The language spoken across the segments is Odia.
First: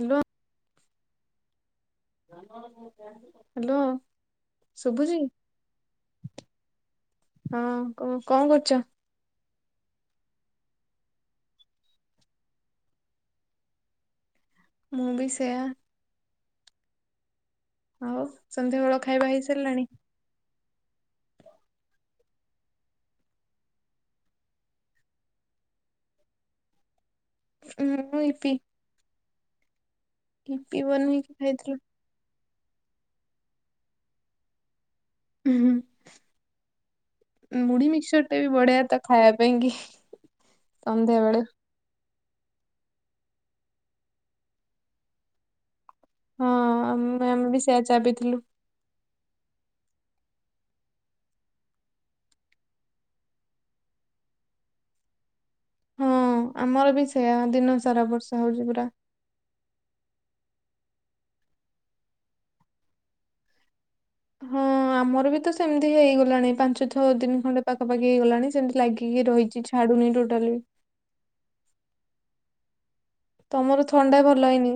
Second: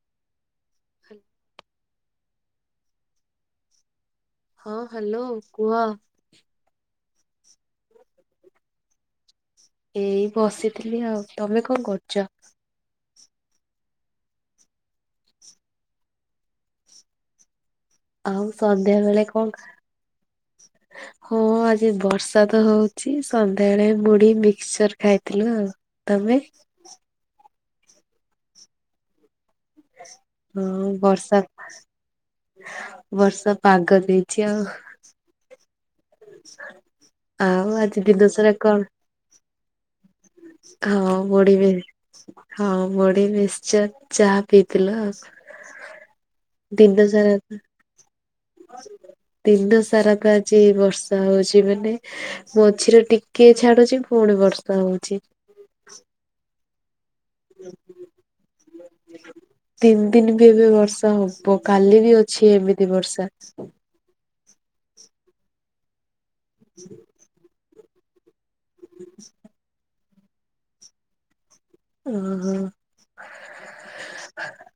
ହ୍ୟାଲୋ। [inaudible] ହ୍ୟାଲୋ। ହଁ ଶୁଭୁଛି ହ୍ୟାଲୋ କୁହ। ହଁ କ କଣ କରୁଛ? ଏଇ ବସିଥିଲି ଆଉ। ତମେ କଣ କରୁଛ? ମୁଁ ବି ସେୟା। ଆଉ ସନ୍ଧ୍ୟା ସନ୍ଧ୍ୟାବେଳ ବେଳେ ଖାଇବା ହେଇ କଣ ଖା ସାରିଲାଣି? ହଁ ଆଜି ବର୍ଷା ତ ହଉଛି ସନ୍ଧ୍ୟାବେଳେ ମୁଢ଼ି, ମିକ୍ସଚର ଖାଇଥିଲୁ ଆଉ। ତମେ। ହୁଁ ମୁଁ ଇପି ଇପି ହଁ ବନେଇକି ବର୍ଷା ଖାଇଥିଲୁ ବର୍ଷା ପାଗ ଦେଇଛି ଆଉ। ହୁଁ ଆଉ ମୁଢି, ଆଜି ଦିନ ମିକ୍ସଚର ଟା ବି ସାରା କଣ ବଢିଆ ତ ଖାଇବା ପାଇଁ କି। ହଁ ସନ୍ଧ୍ୟା ବେଳେ ବଢିବେ ହଁ ମୁଢ଼ି, ମିକ୍ସଚର ଚାହା ପିଇଥିଲୁ ଆଉ। ଦିନ ସାରା ଚାହା ପିଇଥିଲୁ। ଦିନ ସାରା ତ ଆଜି ବର୍ଷା ହଉଛି ମାନେ ମଝିରେ ଟିକେ ଛାଡୁଛି ପୁଣି ବର୍ଷା ହଉଛି। ହଁ ଆମର ବି ସେଇୟା ଦିନ ସାରା ବର୍ଷା ହଉଛି ପୁରା। ତିନି ଦିନ ବି ଏବେ ବର୍ଷା ହବ କାଲି ବି ଅଛି ଏମିତି ବର୍ଷା। ହଁ ଆମର ବି ତ ସେମିତି ହେଇଗଲାଣି ପାଞ୍ଚ ଛଅ ଦିନ ଖଣ୍ଡେ ପାଖାପାଖି ହେଇଗଲାଣି। ସେମିତି ଲାଗିକି ରହିଛି ଛାଡୁନି ଟୋଟାଲି। ଓହୋ। ତମର ଥଣ୍ଡା ଭଲ ହେଇନି।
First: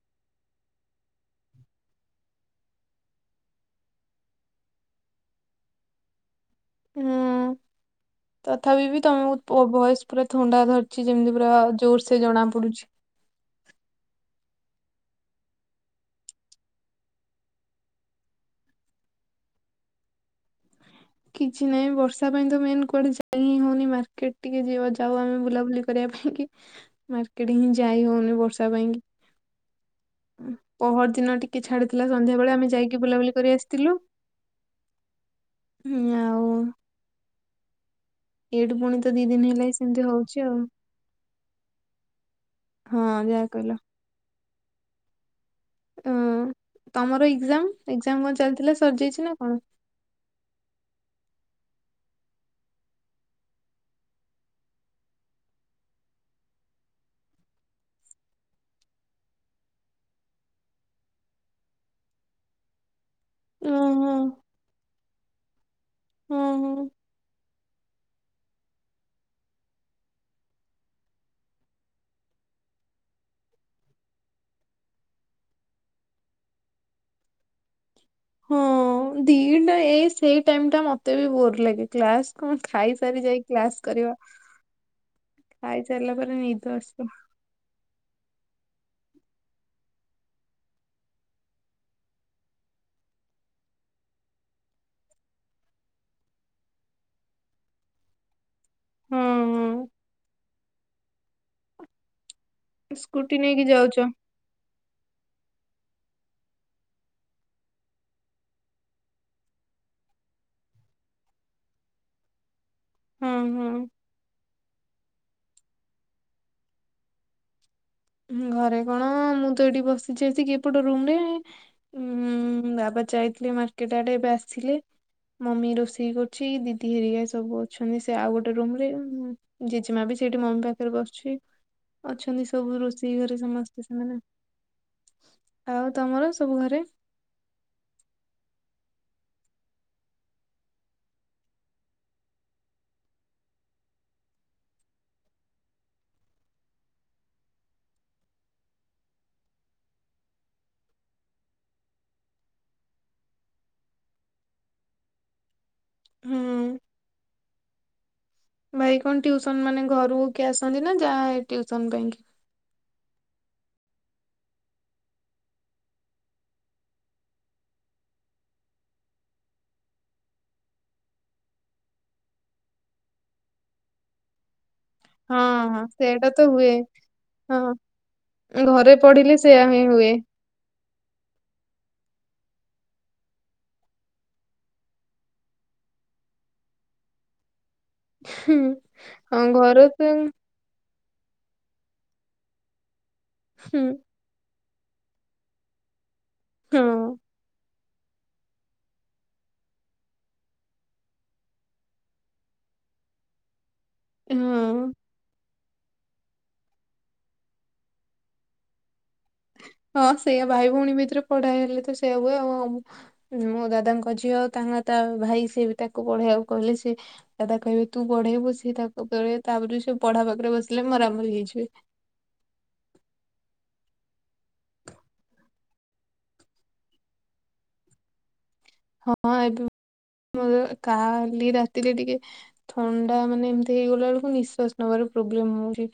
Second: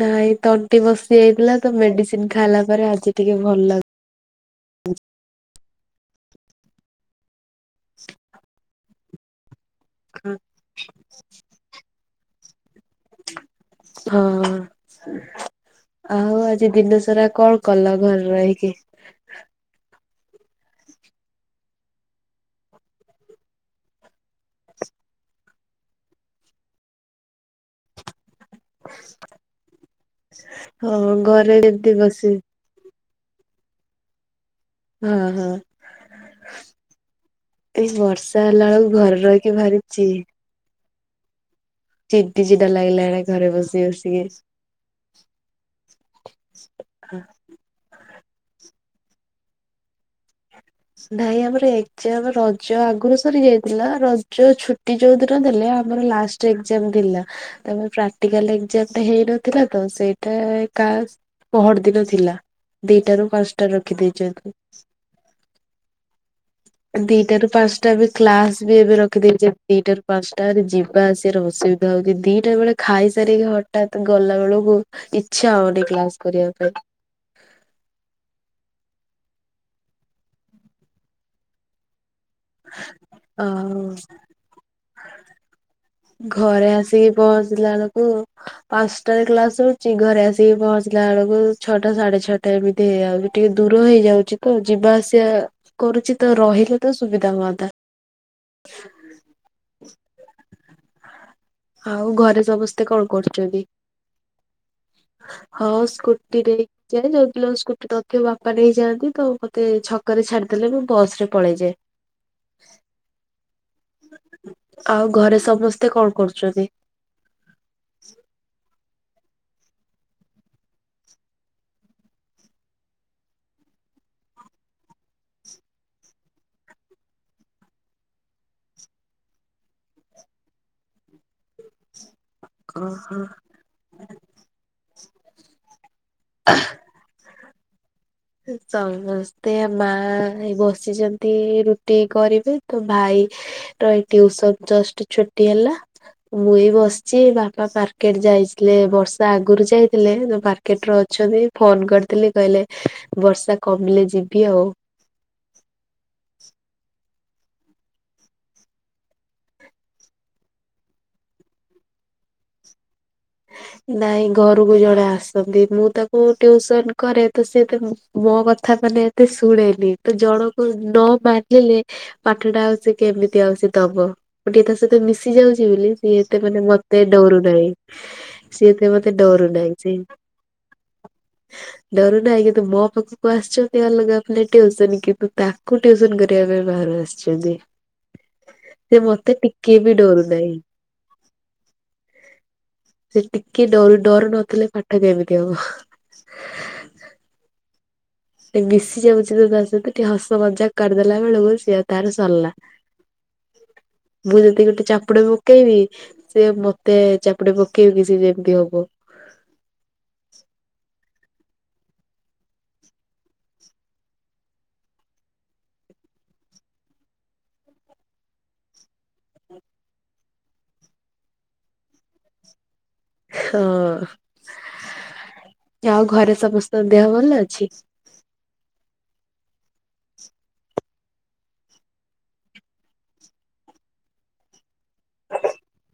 ନାହିଁ ତଣ୍ଟି ବସି ଯାଇଥିଲା ତ ମେଡିସିନ ଖାଇଲା ପରେ ଆଜି ଟିକେ ଭଲ ଲାଗୁ ହୁଁ ତଥାପି ବି ତମକୁ ପୋ ଭଏସ୍ ପୁରା ଥଣ୍ଡା ଧରିଛି ଯେମିତି ପୁରା ଜୋର ସେ ଜଣା ପଡୁଛି। ହଁ ହଁ। ଆଉ ଆଜି ଦିନ ସାରା କଣ କଲ ଘରେ ରହିକି? କିଛି ନାହିଁ ବର୍ଷା ପାଇଁ ତ ମେନ୍ କୁଆଡେ ଯାଇ ହିଁ ହଉନି ମାର୍କେଟ ଟିକେ ଯିବ ଯାଉ ଆମେ ବୁଲାବୁଲି କରିବା ପାଇଁ କି। ମାର୍କେଟ ଟିକେ ଯାଇ ହଉନି ବର୍ଷା ପାଇଁକି। ପହର ହଁ ଦିନ ଘରେ ଟିକେ ଏମିତି ଛାଡିଥିଲା ବସି ସନ୍ଧ୍ୟା ବେଳେ ଆମେ ଯାଇକି ବୁଲାବୁଲି କରି ଆସିଥିଲୁ। ଓହୋ। ହୁଁ ଆଉ। ଏଇ ବର୍ଷା ହେଲା ଏଇଠୁ ବେଳକୁ ପୁଣି ତ ଘରେ ଦି ରହିକି ଦିନ ହେଲାଣି ଭାରି ଚି ସେମିତି ହଉଛି ଆଉ। ଚିଡି ଚିଡା ଲାଗିଲାଣି ହଁ ଯାହା ଘରେ କହିଲ ବସି ବସିକି। ଅ ତମର ଏକ୍ଜାମ୍ ଏକ୍ଜାମ୍ କଣ ଚାଲିଥିଲା ସରିଯାଇଛି ନା କଣ? ନାହିଁ ଆମର ଏକ୍ଜାମ୍ ରଜ ଆଗରୁ ସରି ଯାଇଥିଲା ରଜ ଛୁଟି ଯୋଉ ଦିନ ଦେଲେ ଆମର ଲାଷ୍ଟ ଜି ଏକ୍ଜାମ ଥିଲା ତାପରେ ପ୍ରାଟିକାଲ୍ ଏକ୍ଜାମ ଟା ହେଇନଥିଲା ତ ସେଇଟା କା ପହର ଦିନ ଥିଲା ଦିଟା ରୁ ପାଞ୍ଚଟା ଓହୋ ରଖିଦେଇଛନ୍ତି। ଓହୋ। ଦିଟାରୁ ପାଞ୍ଚଟା ଏବେ କ୍ଲାସ ବି ଏବେ ରଖିଦେଇଛନ୍ତି ଦିଟାରୁ ପାଞ୍ଚଟା ଯିବା ଆସିବାର ଅସୁବି ବିଧା ହୋଉଛି ଦିଟା ବେଳେ ଖାଇ ସାରିକି ହଠାତ୍ ଗଲା ବେଳକୁ ଇଚ୍ଛା ହଉନି କ୍ଲାସ କରିବା ପାଇଁ। ହଁ ଦିଟା ଏ ସେଇ ଟାଇମ ଟା ମତେ ବି ବୋର ଲାଗେ କ୍ଲାସ। କଣ ଖାଇସାରି ଯାଇ କ୍ଲାସ୍ ଆଉ କରିବା ଖାଇସାରିଲା ପରେ ଘରେ ନିଦ ଆସିବ ଆସିକି ପହଞ୍ଚିଲା ବେଳକୁ ପାଞ୍ଚଟାରେ କ୍ଲାସ ସରୁଛି ଘରେ ଆସିକି ପହଞ୍ଚିଲା ବେଳକୁ ଛଅଟା ସାଢେ ଛଅଟା। ତ ଏମିତି ହେଇ ଯାଉଚି ଟିକେ ଦୂର ହେଇଯାଉଛି ତ ଯିବା ଆସିବା କରୁଛି ତ ରହିଲେ ତ ସୁବିଧା ହୁଅନ୍ତା। ହୁଁ ହୁଁ ଆଉ ଘରେ ସବୁ- ସ୍କୁଟି ନେଇକି ଯାଉଛ? ହଁ ସ୍କୁଟିରେ ହିଁ। [unintelligible] ସ୍କୁଟି ତ ଥିବ ବାପା ନେଇଯାଆନ୍ତି ତ ମୋତେ ଛକ ରେ ଛାଡିଦେଲେ ମୁଁ ବସରେ ପଳେଇଯାଏ। ହଁ ହୁଁ। ଆଉ ଘରେ ସମସ୍ତେ କଣ କରୁଛନ୍ତି? ଘରେ କଣ ମୁଁ ତ ଏଠି ବସିଛି ଆସିକି ଏ ପଟ ରୁମରେ। ଉଂ ବାବା ଯାଇଥିଲେ ମାର୍କେଟ ଆଡେ ଏବେ ଆସିଲେ। ମମି ରୋଷେଇ କରୁଛି ଦିଦି ହେରିକା ସବୁ ଅଛନ୍ତି ସେ ଆଉ ଗୋଟେ ରୁମରେ। ଜେଜେମା ବି ସେଇଠି ମମି ପାଖରେ ବସୁଛି ଅଛନ୍ତି ସବୁ ରୋ ଓହୋ ସମସ୍ତେ ସେମାନେ ଆଉ ତମର ସବୁ ଘରେ? ସମସ୍ତେ ମା ବସିଚନ୍ତି ରୁଟି କରିବେ ତ ଭାଇ ର ଏଇ ଟିୟୁସନ୍ ଜଷ୍ଟ ଛୁଟି ହେଲା। ମୁଇଁ ବସିଛି ବାପା ମାର୍କେଟ ଯାଇଥିଲେ ବର୍ଷା ଆଗୁରୁ ଯାଇଥିଲେ ମା ର୍କେଟରେ ଅଛନ୍ତି ଫୋନ କରିଥିଲି କହିଲେ ବର୍ଷା କମିଲେ ଯିବି ଆଉ। ହୁଁ। ଭାଇ କଣ ଟିୟୁସନ୍ ମାନେ ଘରକୁ କିଏ ଆସନ୍ତି ନା ଯା ହେ ଟିୟୁସନ୍ ପାଇଁ କି ନାଇଁ ଘରକୁ ଜଣେ ଆସନ୍ତି ମୁଁ ତାକୁ ଟ୍ୟୁସନ୍ କରେ ତ ସେ ତାକୁ ମୋ କଥା ମାନେ ଏତେ ଶୁଣେନି ତ ଜଣକୁ ନ ମାନିଲେ ପାଠଟା ଆଉ ସେ କେମିତି ଆଉ ଦବ [unintelligible] ସେ ତେ ମିଶି ଯାଉଚି ହଁ ହଁ ବୋଲି ସିଏ ସେଇଟା ଏତେ ତ ମାନେ ହୁଏ ମତେ ଡରୁ ନାହିଁ। ହଁ ସିଏ ଏତେ ଘରେ ମତେ ପଢିଲେ ସେୟା ଡରୁନାହିଁ ହିଁ ସେ [inaudible] ଡରୁନାହିଁ କିନ୍ତୁ ମୋ ପାଖକୁ ଆସିଛନ୍ତି ଅଲଗା ପିଲା ଟିଉସନ କିନ୍ତୁ ତା ତାକୁ ଟିୟୁସନ୍ କରିବା ପାଇଁ ବାହାରୁ ଆସିଛନ୍ତି। ହୁଁ ସେ ମତେ ହଁ ଟିକିଏ ଘର ବି ତ ଡରୁ ନାହିଁ। ସେ ଟିକେ ହୁଁ ଡରୁ ଡରୁ ନଥିଲେ ପାଠ କେମିତି ହବ। ହଁ। ସେ ମିଶି ଯାଉଛି ତ ତା ସହିତ ଟିକେ ହସ ମଜାକ କରିଦେଲା ବେଳକୁ ସିଏ ତାର ସଲା। [inaudible] ମୁଁ ଯଦି ଗୋଟେ ହଁ। ଚାପୁଡା ପକେଇବି ସେ ମତେ ଚାପୁଡା ପକେଇବ କି ସେ ଯେମିତି ହବ। ହଁ ସେଇଆ ଭାଇ ଭଉଣୀ ଭିତରେ ପଢା ହେଲେ ତ ସେଇଆ ହୁଏ ଆଉ। ମୋ ଦାଦାଙ୍କ ଝିଅ ତାଙ୍କ ତା ଭାଇ ସିଏ ବି ତାକୁ ପଢେଇବାକୁ କହିଲେ ସେ ଦାଦା କହିବେ ତୁ ପଢେଇବୁ ସେ ତା କ ତାପରେ ସେ ପଢା ପାଖରେ ବସିଲେ ମରାମରି ହେଇଯିବେ। ହଁ। ଆଉ ଘରେ ସମସ୍ତଙ୍କ ଦେହ ଭଲ ଅଛି? ହଁ ଏବେ ମୋର କାଲି ରାତିରେ ଟିକେ। ଥଣ୍ଡା ମାନେ ଏମିତି ହେଇଗଲା ବୁଳୁକୁ ନିଶ୍ବାସ ନବାର ପ୍ରୋବ୍ଲେମ ହଉଚି।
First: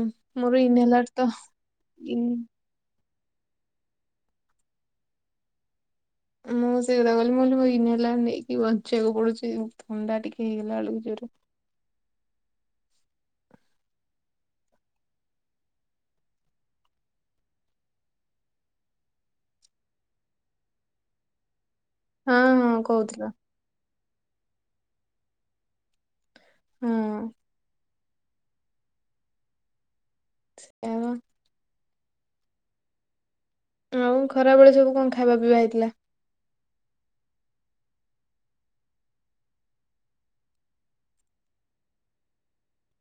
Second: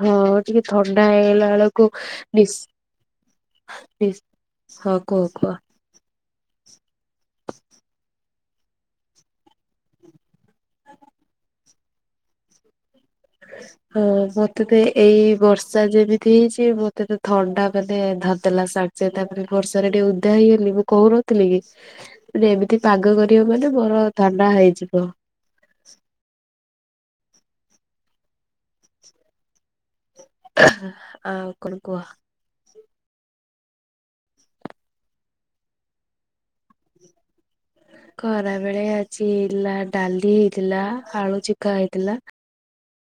ହଁ ଟିକେ ଇନହେଲାର ଥଣ୍ଡା ତ ହେଇଗଲା ବେଳକୁ ନିସ୍ ନିସ୍ ହଁ କୁହ କୁହ ମୁଁ ସେଇ କଥା କହିଲି ମୁଁ [unintelligible] ନେଇକି ବଞ୍ଚିବାକୁ ପଡୁଛି ଥଣ୍ଡା ଟିକେ ହେଇଗଲା ବେଳକୁ ଜୋରରେ ହ [inaudible] ହଁ ମତେ ତ ଏଇ ବର୍ଷା ଯେମିତି ହେଇଛି ମତେ ତ ଥଣ୍ଡା ମାନେ ଧରିଦେଲା ଶା ସେ ତାପରେ ବର୍ଷାରେ ଟିକେ ଓଦା ହେଇଗଲି ମୁଁ କହୁନଥିଲି କି। ହଁ ହଁ ଏମିତି ପାଗ କହୁଥିଲ କରିବ ମାନେ ମୋର ଥଣ୍ଡା ହେଇଯିବ। ହୁଁ। ସେୟା ପା ଆଉ କଣ କୁହ। ଆଉ ଖରାବେଳେ ସବୁ କଣ ଖାଇବା ପିଇବା ହେଇଥିଲା? ଖରାବେଳେ ଆଜି ହେଇଥିଲା ଡାଲି ହେଇଥିଲା, ଆଳୁ ଚିକା ହେଇଥିଲା। [inaudible]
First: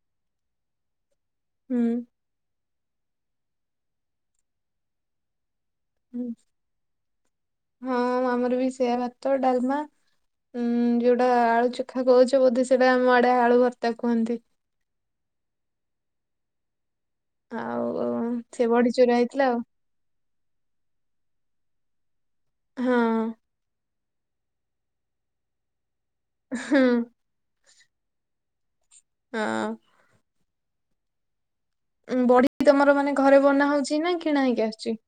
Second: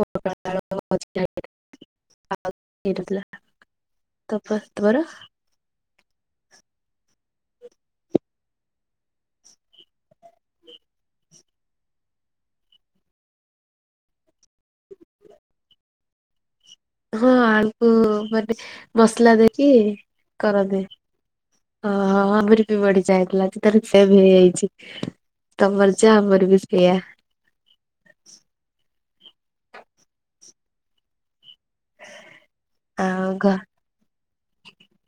ପୋଟଳ ଆଳୁ ଭଜା ହେଇଥିଲା। ହୁଁ। [unintelligible] ହୁଁ ହଁ ଆମର ବି ସେୟା ଭାତ, ଡାଲମା ହୁଁ, ଯୋଉଟା ଆଳୁ ଚୋଖା କହୁଚ ବୋଧେ ସେଇଟା ଆମ ଆଡେ ଆଳୁ ଭର୍ତ୍ତା କୁହନ୍ତି। ହଁ ଆଳୁକୁ ଆଉ ମାନେ ସେ ବଢି ଚୁରା ମସଲା ହେଇଥିଲା ଆଉ ଦେଇକି। କରନ୍ତି ଓ ଆମରି ବିଲ ହଁ ଵାଢି ଯାଇତି ତାର ସେମ ହେଇଯାଇଚି ତମର ଯାହା ଆମର ବି ହଁ ସେୟା। ହଁ। ଉଁ ବଡି ତମର ମାନେ ଆଉ ଘରେ ଘ ବନା ହୋଉଚି ନା କିଣା ହେଇକି ଆସଚି?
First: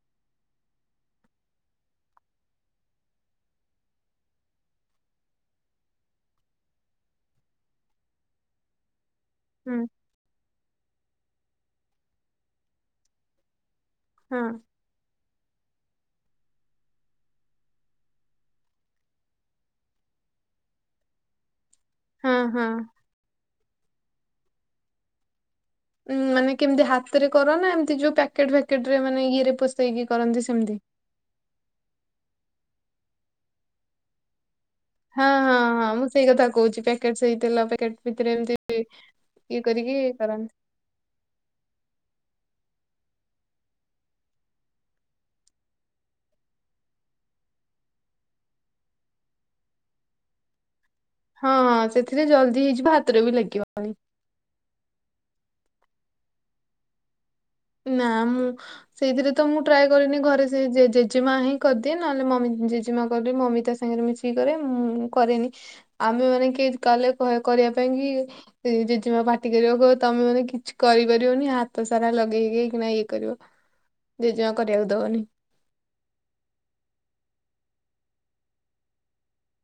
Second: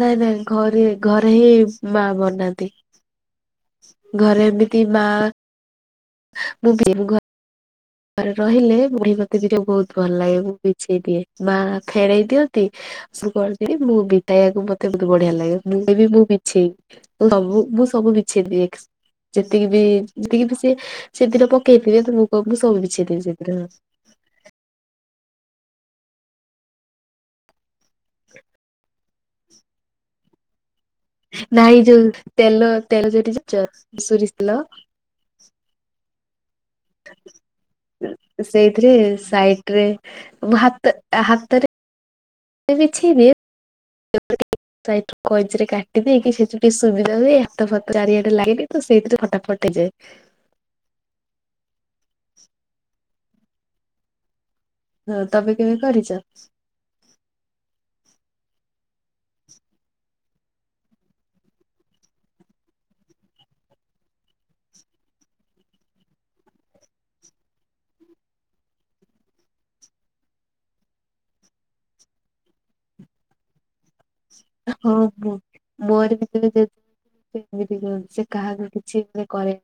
ନାଇଁ ନାଇଁ ଘରେ ଘରେ ହିଁ ମା ବନାନ୍ତି। ଘରେ ଏମିତି ମା ମୁଁ ବି ଘରେ ରହିଲେ ବଡି ମତେ ବି ହୁଁ ବହୁତ ଭଲ ଲାଗେ। ମୁଁ ବି ବିଛେଇଦିଏ, ମା ଫେନେଇ ଦିଅନ୍ତି ସବୁ କରିଦେଇ ମୁଁ ହଁ। ବିଦାୟା କୁ ମତ ତେ ବୋହୁତ ବଢିଆ ଲାଗେ ମୁଁ ବି ମୁଁ ବିଛେଇବି ସବୁ ମୁଁ ସବୁ ବିଛେଇଦିଏ। ଯେତିକି ବି ଯେତିକି ବି ସିଏ ସେଦିନ ପକେଇଥିବେ ତ ମୁଁ କଣ ହଁ କରିବି ନା ମୁଁ ହଁ। ସବୁ ବିଛେଇଦବି ସେଦିନ। ଉଁ ମାନେ କେମିତି ହାତରେ କର ନା ଏମିତି ଯୋଉ ପ୍ୟାକେଟ୍ ଫ୍ୟାକେଟ ରେ ମାନେ ଇଏରେ ପଷେଇକି କରନ୍ତି ସେମିତି? ନାଇଁ ଯୋଉ ତେଲ ତେଲ ଯଉଠି ଜାଣିଚ ସୋରିଷ ତେଲ? ହଁ ହଁ ହଁ ମୁଁ ସେଇ କଥା କଉଚି। ପ୍ୟାକେଟ ସେଇ ତେଲ ପ୍ୟାକେଟ ଭିତରେ ଏମତି ସେଇଥିରେ ଇଏ କରିକି କରନ୍ତି। ତା ହାତରେ ବିଛେଇଲେ [unintelligible] ସାଇଟରୁ କଇଞ୍ଚିରେ କାଟିଦେଇକି ସେ ଯୋଉଠି ସୁବିଧା ହୁଏ ହାତ ଫାତ ଚାରିଆଡେ ଲାଗେନି। ତ ସେଇଥିରେ ଫଟା ଫଟ ହେଇଯାଏ। ହଁଁ ସେଥିରେ ଜଲଦି ହେଇଯିବ ହାତରେ ବି ଲାଗିବନି। ହଁ ତମେ ବି କେବେ କରିଚ? ନାଁ ମୁଁ ସେଇଥିରେ ତ ମୁଁ ଟ୍ରାଏ କରିନି ଘରେ ସେ ଜେଜେ ଜେଜେମା ହିଁ କରଦିଏ ନହେଲେ ମମି ଜେଜେମା କଲେ ମମି ତା ସାଙ୍ଗରେ ମିଶି କି କରେ ମୁଁ କରେନି। ଆମେ ମାନେ କିଏ କଇଲେ କରିବା ପାଇଁ କି ଜେଜେମା ପାଟି କରିବ କଇବ ତମେ ମାନେ କିଛି କରିପାରିବନି ହାତ ସାରା ଲଗେଇ ଗେଇକିନା ଇଏ କରିବ। ଜେଜେମା କରିବାକୁ ହଁ ଦବନି। ହଁ ମୋର ବି ଜଣେ ଜେଜେ ସେ ଏମିତି କରନ୍ତି ସେ କାହାକୁ କିଛି ମାନେ କରେ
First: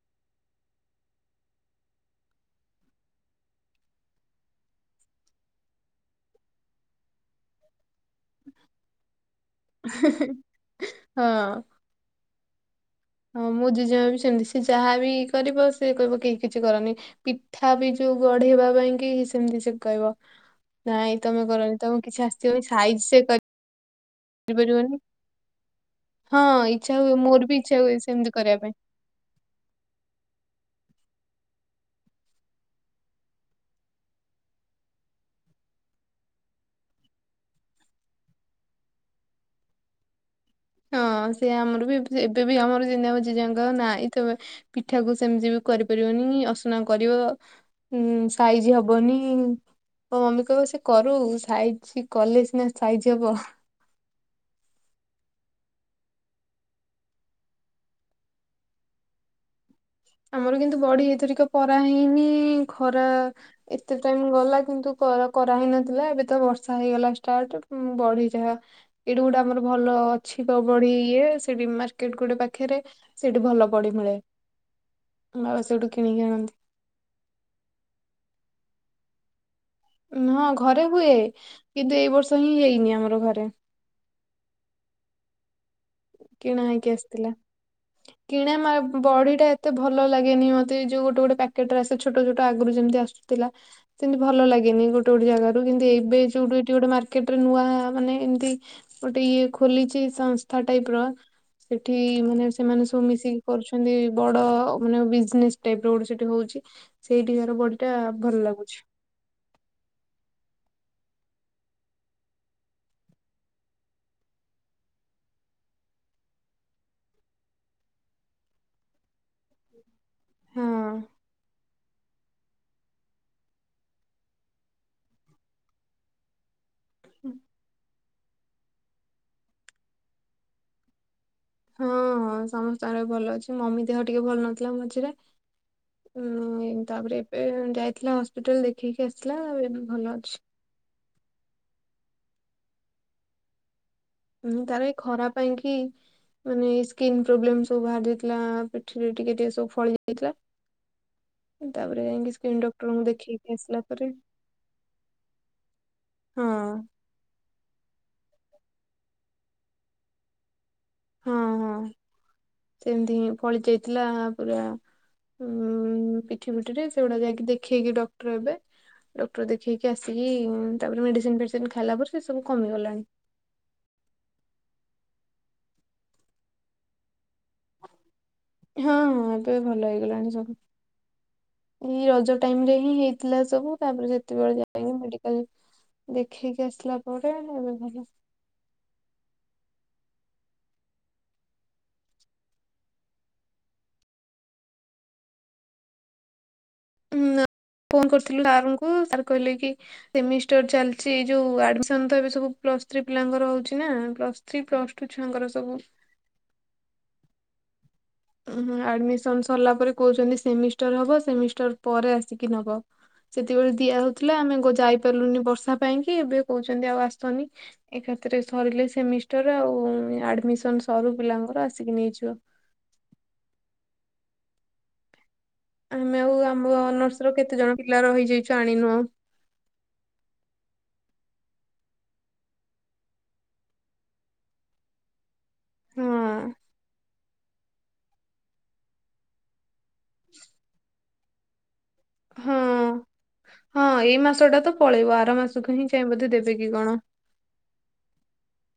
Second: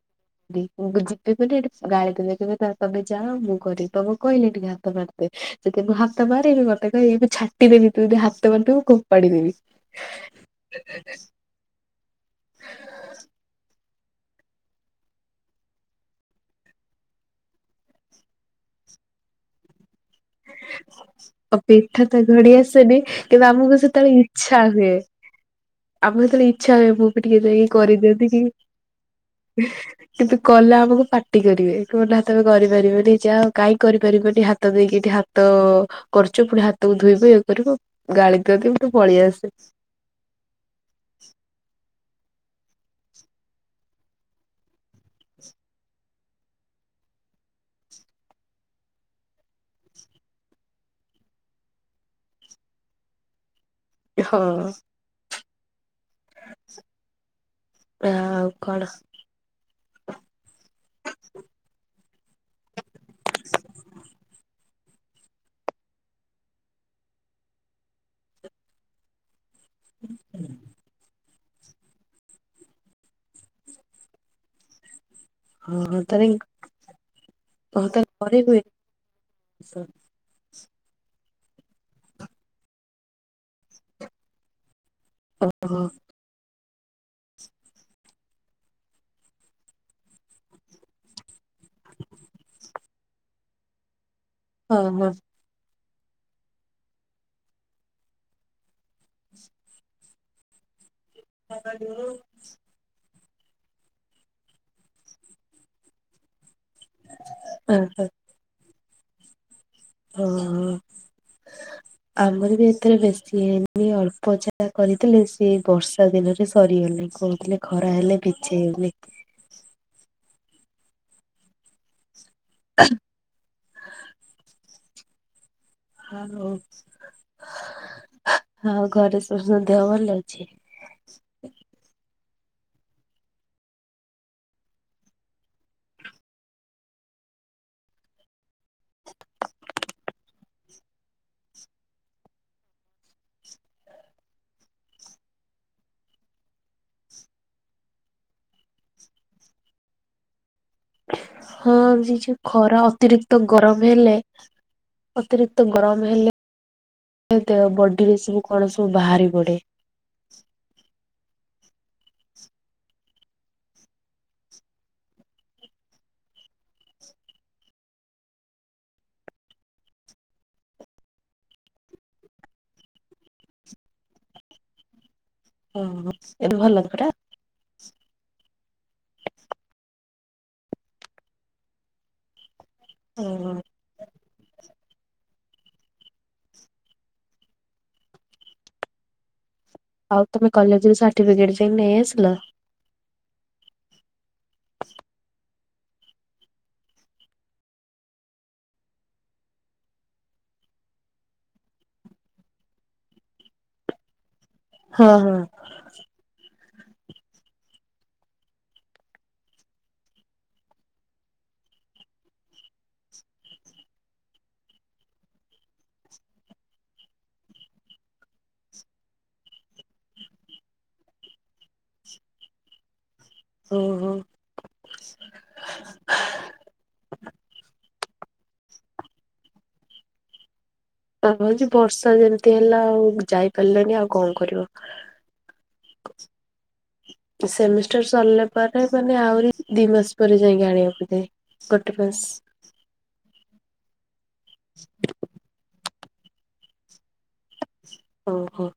ମୁଁ ଯିବି ମାନେ ସେଠି ଗାଳି କରିବେ କହିବେ ତମେ ଯାଅ ମୁଁ କରିବି ତମକୁ କହିଲି ଟିକେ ହାତ ମାରିଦେ। ଯଦି ମୁଁ ହାତ ମାରିବି ମତେ କହିବେ ମୁଁ ଛାଟିଦେବି ଯଦି ତୁ ହାତ ମାରିଥିବୁ ଫୋପାଡ଼ିଦେବି। ହେ ହେ ହଁ। ହଁ, ମୋ ଜେଜେମା ବି ସେମତି ସେ ଯାହା ବି କରିବ ସେ କହିବ କେହି କିଛି କରନି। ପିଠା ବି ଯୋଉ ଗଢ଼ିବା ପାଇଁ କି ସେମିତି ସେ କହିବ। ନାଇଁ ତମେ ଆଉ କରନି ତମକୁ ପିଠାତ କିଛି ଗଢ଼ି ଆସିବନି ଆସେନି ସାଇଜ ସେ କିନ୍ତୁ ଆମକୁ ସେତେବେଳେ ଇ ଚ୍ଛା ହୁଏ, କରିପାରିବନି। ଆମ ଯେତେବେଳେ ହଁ ଇଚ୍ଛା ହୁଏ ମୁଁ ବି ଟିକେ ମୋର ଦେହି ଇଚ୍ଛା ହୁଏ ସେମିତି କରିଦିଅନ୍ତି କି। କରିବା ପାଇଁ। [unintelligible] କିନ୍ତୁ କଲେ ଆମକୁ ପାଟି କରିବେ କହିବା ନା ତମେ କରିପାରିବନି ଯାଅ କାହିଁ କରିପାରିବନି। ହାତ ଦେଇକି ଏଠି ହାତ ତ କରଚୁ ପୁଣି ହାତକୁ ଧୋଇବୁ ଇଏ କରିବୁ ଗାଳିିଦିଅନ୍ତି ପଳେଇଆସେ। ହଁ ସେ ଆମର ବି ଏବେ ବି ଆମର ଜେଜେ ମାଁ କହିବ ନାହିଁ ତେମେ ପିଠାକୁ ସେମିତି ବି କରିପାରିବନି ଅସନା କରିବ। ହୁଁ ସାଇଜ୍ ହବନି। ମୋ ମମି କହିବ ସେ କରୁ ସାଇଜ୍ କଲେ ସିନା ସାଇଜ୍ ହବ। ହଁ। ଆ ଆଉ କଣ? ଆମର କିନ୍ତୁ ବଡ଼ି ଏଇଥରିକ ପରା ହେଇନି ଖରା ଏତେ ଟାଇମ୍ ଗଲା କିନ୍ତୁ କରା କରାହେଇନଥିଲା ଏବେ ତ ବର୍ଷା ହେଇଗଲା ଷ୍ଟାର୍ଟ ବଡ଼ି ଯାହା ଏଇଠୁ ଗୋଟେ ଆମର ଭଲ ଅଛି ତ ବଡ଼ି ଇଏ ସେଠି ମାର୍କେଟ ଗୋଟେ ପାଖରେ ସେଠି ଭଲ ବଡ଼ି ମିଳେ। ଆଉ ହଁ, ସେଇଠୁ ହଁ କିଣିକି ତାରେ ଆଣନ୍ତି ହଁ ତାରଲେ କରି ହୁଏ ହଁ ଘରେ ହୁଏ କିନ୍ତୁ ଏଇ ବର୍ଷ ହିଁ ହେଇନି ଆମର ଘରେ। ଓ ହୋ। କିଣା ହେଇକି ଆସିଥିଲା। କିଣା ମା ବଡି ଟା ଏତେ ଭଲ ଲାଗେନି ମୋତେ ଯୋଉ ଗୋଟେ ଗୋଟେ ପ୍ୟାକେଟ ରେ ଆସେ ଛୋଟ ଛୋଟ ଆଗରୁ ଯେମିତି ଆସୁ ଥିଲା ସେମିତି ଭଲ ହଁ ଲାଗେନି ଗୋଟେ ହଁ। ଗୋଟେ ଜାଗାରେ। କି ଏବେ ଯୋଉଠୁ ଏଠି ଗୋଟେ ମାର୍କେଟରେ ନୂଆ ମାନେ ଏମିତି ଗୋଟେ ଇଏ ଖୋଲିଛି ସା କ ଟାଇପ୍ ର ସେଠି ମାନେ ସେମାନେ ସବୁ ମିଶିକି କରୁଛନ୍ତି ବଡ ମାନେ ବିଜିନେସ ଟାଇପ୍ ର ଗୋଟେ ସେଠି ହଉଛି। ସେଇଠିକାର ବଡ଼ିଟା ଭଲ ଲାଗୁଛି। ହଁ, ହଁ। [inaudible] ଆମର ବି ଏଥିର ବେଶୀ ହେଇନି ଅଳ୍ପ ଯାହା କରିଥିଲେ ସେ ବର୍ଷା ଦିନରେ ସରିଗଲେଣି କଣ ମାନେ ଖରା ହେଲେ ବିଛେଇ ହଉନି। ହଁ। [unintelligible] ହଁ ହଉ। ହୁଁ। ହଁ, ଆଉ ଘରେ ସବୁ ସମସ୍ତଙ୍କ ଦେହ ଭଲ ଅଛି? ହଁ, ହଁ ସମସ୍ତଙ୍କର ଭଲ ଅଛି ମମି ଦେହ ଟିକେ ଭଲ ନଥିଲା ମଝିରେ। ଉଁ ତାପରେ ଏବେ ଯାଇଥିଲା ହସ୍ପିଟାଲ ଦେଖେଇକି ଆସିଥିଲା ଏବେ ଭଲ ଅଛି। ଉଁ ତାର ଏଇ ଖରା ପାଇଁ କି ମାନେ ସ୍କିନ୍ ପ୍ରୋବ୍ଲେମ୍ ସବୁ ବାହାରି ଯାଇଥିଲା ପିଠିରେ ଟିକେ ଟିକେ ସବୁ ଫଳି ଯାଇଥିଲା ହଁ ତାପରେ ଯାଇକି ଛି ସ୍କିନ୍ ଖରା ଡକ୍ଟରଙ୍କୁ ଅତିରିକ୍ତ ଦେଖେଇକି ଆସିଲା ଗରମ ପରେ ହେଲେ ଅତିରିକ୍ତ ଗରମ ହଁ ହେଲେ ଦେ ବଡିରେ ସବୁ କଣ ସବୁ ବାହାରି ପଡ଼େ। ହଁ, ହଁ ସେମିତି ହିଁ ଫଳି ଯାଇଥିଲା ପୁରା ଉଁ ପିଠି ପିଠିରେ ସେଗୁଡା ଯାଇକି ଦେଖେଇକି ଡକ୍ଟର ଏବେ ଡକ୍ଟର ଦେଖେଇକି ଆସିକି ତାପରେ ମେଡ଼ିସିନ ଫେଡ଼ିସିନ ଖାଇଲା ପରେ ସେ ସବୁ କମିଗଲାଣି। ଓ ହୋ ଏବେ ଭଲ ପୂରା? ହଁ, ହଁ ଏବେ ଭଲ ହେଇଗଲାଣି ସବୁ। ଏଇ ରଜ ଟାଇମ୍ ରେ ହିଁ ହେଇଥିଲା ହଁ ସବୁ। ତାପରେ ସେତେବେଳେ ଯାଇକି ମେଡିକାଲ ଦେଖେଇକି ଆସିଲା ପରେ ଏବେ ଭଲ। ଆଉ ତମେ କଲେଜରେ ସାର୍ଟିଫିକେଟ ଯାଇ ନେଇ ଆସିଲ? ଉଁ ନା ଫୋନ କରିଥିଲୁ ସାରଙ୍କୁ ସାର୍ କହିଲେ କି ସେମିଷ୍ଟର ଚାଲିଛି ଯୋଉ ଆଡମିସନ ତ ଏବେ ସବୁ ପ୍ଲସ ଥ୍ରୀ ପିଲାଙ୍କର ହଉଛି ନା ପ୍ଲ ସ ଥ୍ରୀ ପ୍ଲସ୍ ହଁ ଟୁ ହଁ। ଛୁଆଙ୍କର ସବୁ। ଆଡମିସନ ସରିଲା ପରେ କହୁଛନ୍ତି ସେମିଷ୍ଟର ହବ ସେମିଷ୍ଟର ପରେ ଆସିକି ନେବ। ସେତିକିବେଳେ ଦିଆହଉଥିଲା ଆମେ ଯାଇ ପାରିଲୁନି ବର୍ଷା ପାଇଁ କି ଏବେ କହୁଛନ୍ତି ଆଉ ଆସନି ଏକାତିରେ ସରିଲେ ସେମିଷ୍ଟର ଆଉ ଆଡ଼ମିସନ୍ ସରୁ ପିଲାଙ୍କର ଆସିକି ନେଇଯିବ। ଓହୋ [inaudible] ଆମେ ଆଉ ଆମ ନର୍ସର ର କେତେ ଜଣ ପିଲା ରହିଯାଇଛୁ ଆଣିନୁ ଆଉ ହଉଛି ବର୍ଷା ଯେମିତି ହେଲା ଆଉ ଯାଇପାରିଲଣିି ଆଉ କଣ କରିବ। ହଁ ସେମିଷ୍ଟର ସରିଲା ପରେ ମାନେ ଆହୁରି ଦି ମାସ ପରେ ଯାଇକି ଆଣିବାକୁ ଯାଏ ଗୋଟେ ମାସ ହଁ ହଁ ଏଇ ମାସଟା ତ ପଳେଇବ ଆର ମାସକୁ ହିଁ ଯାଇ ବୋଧେ ଦେବେ କିି କଣ ଓହୋ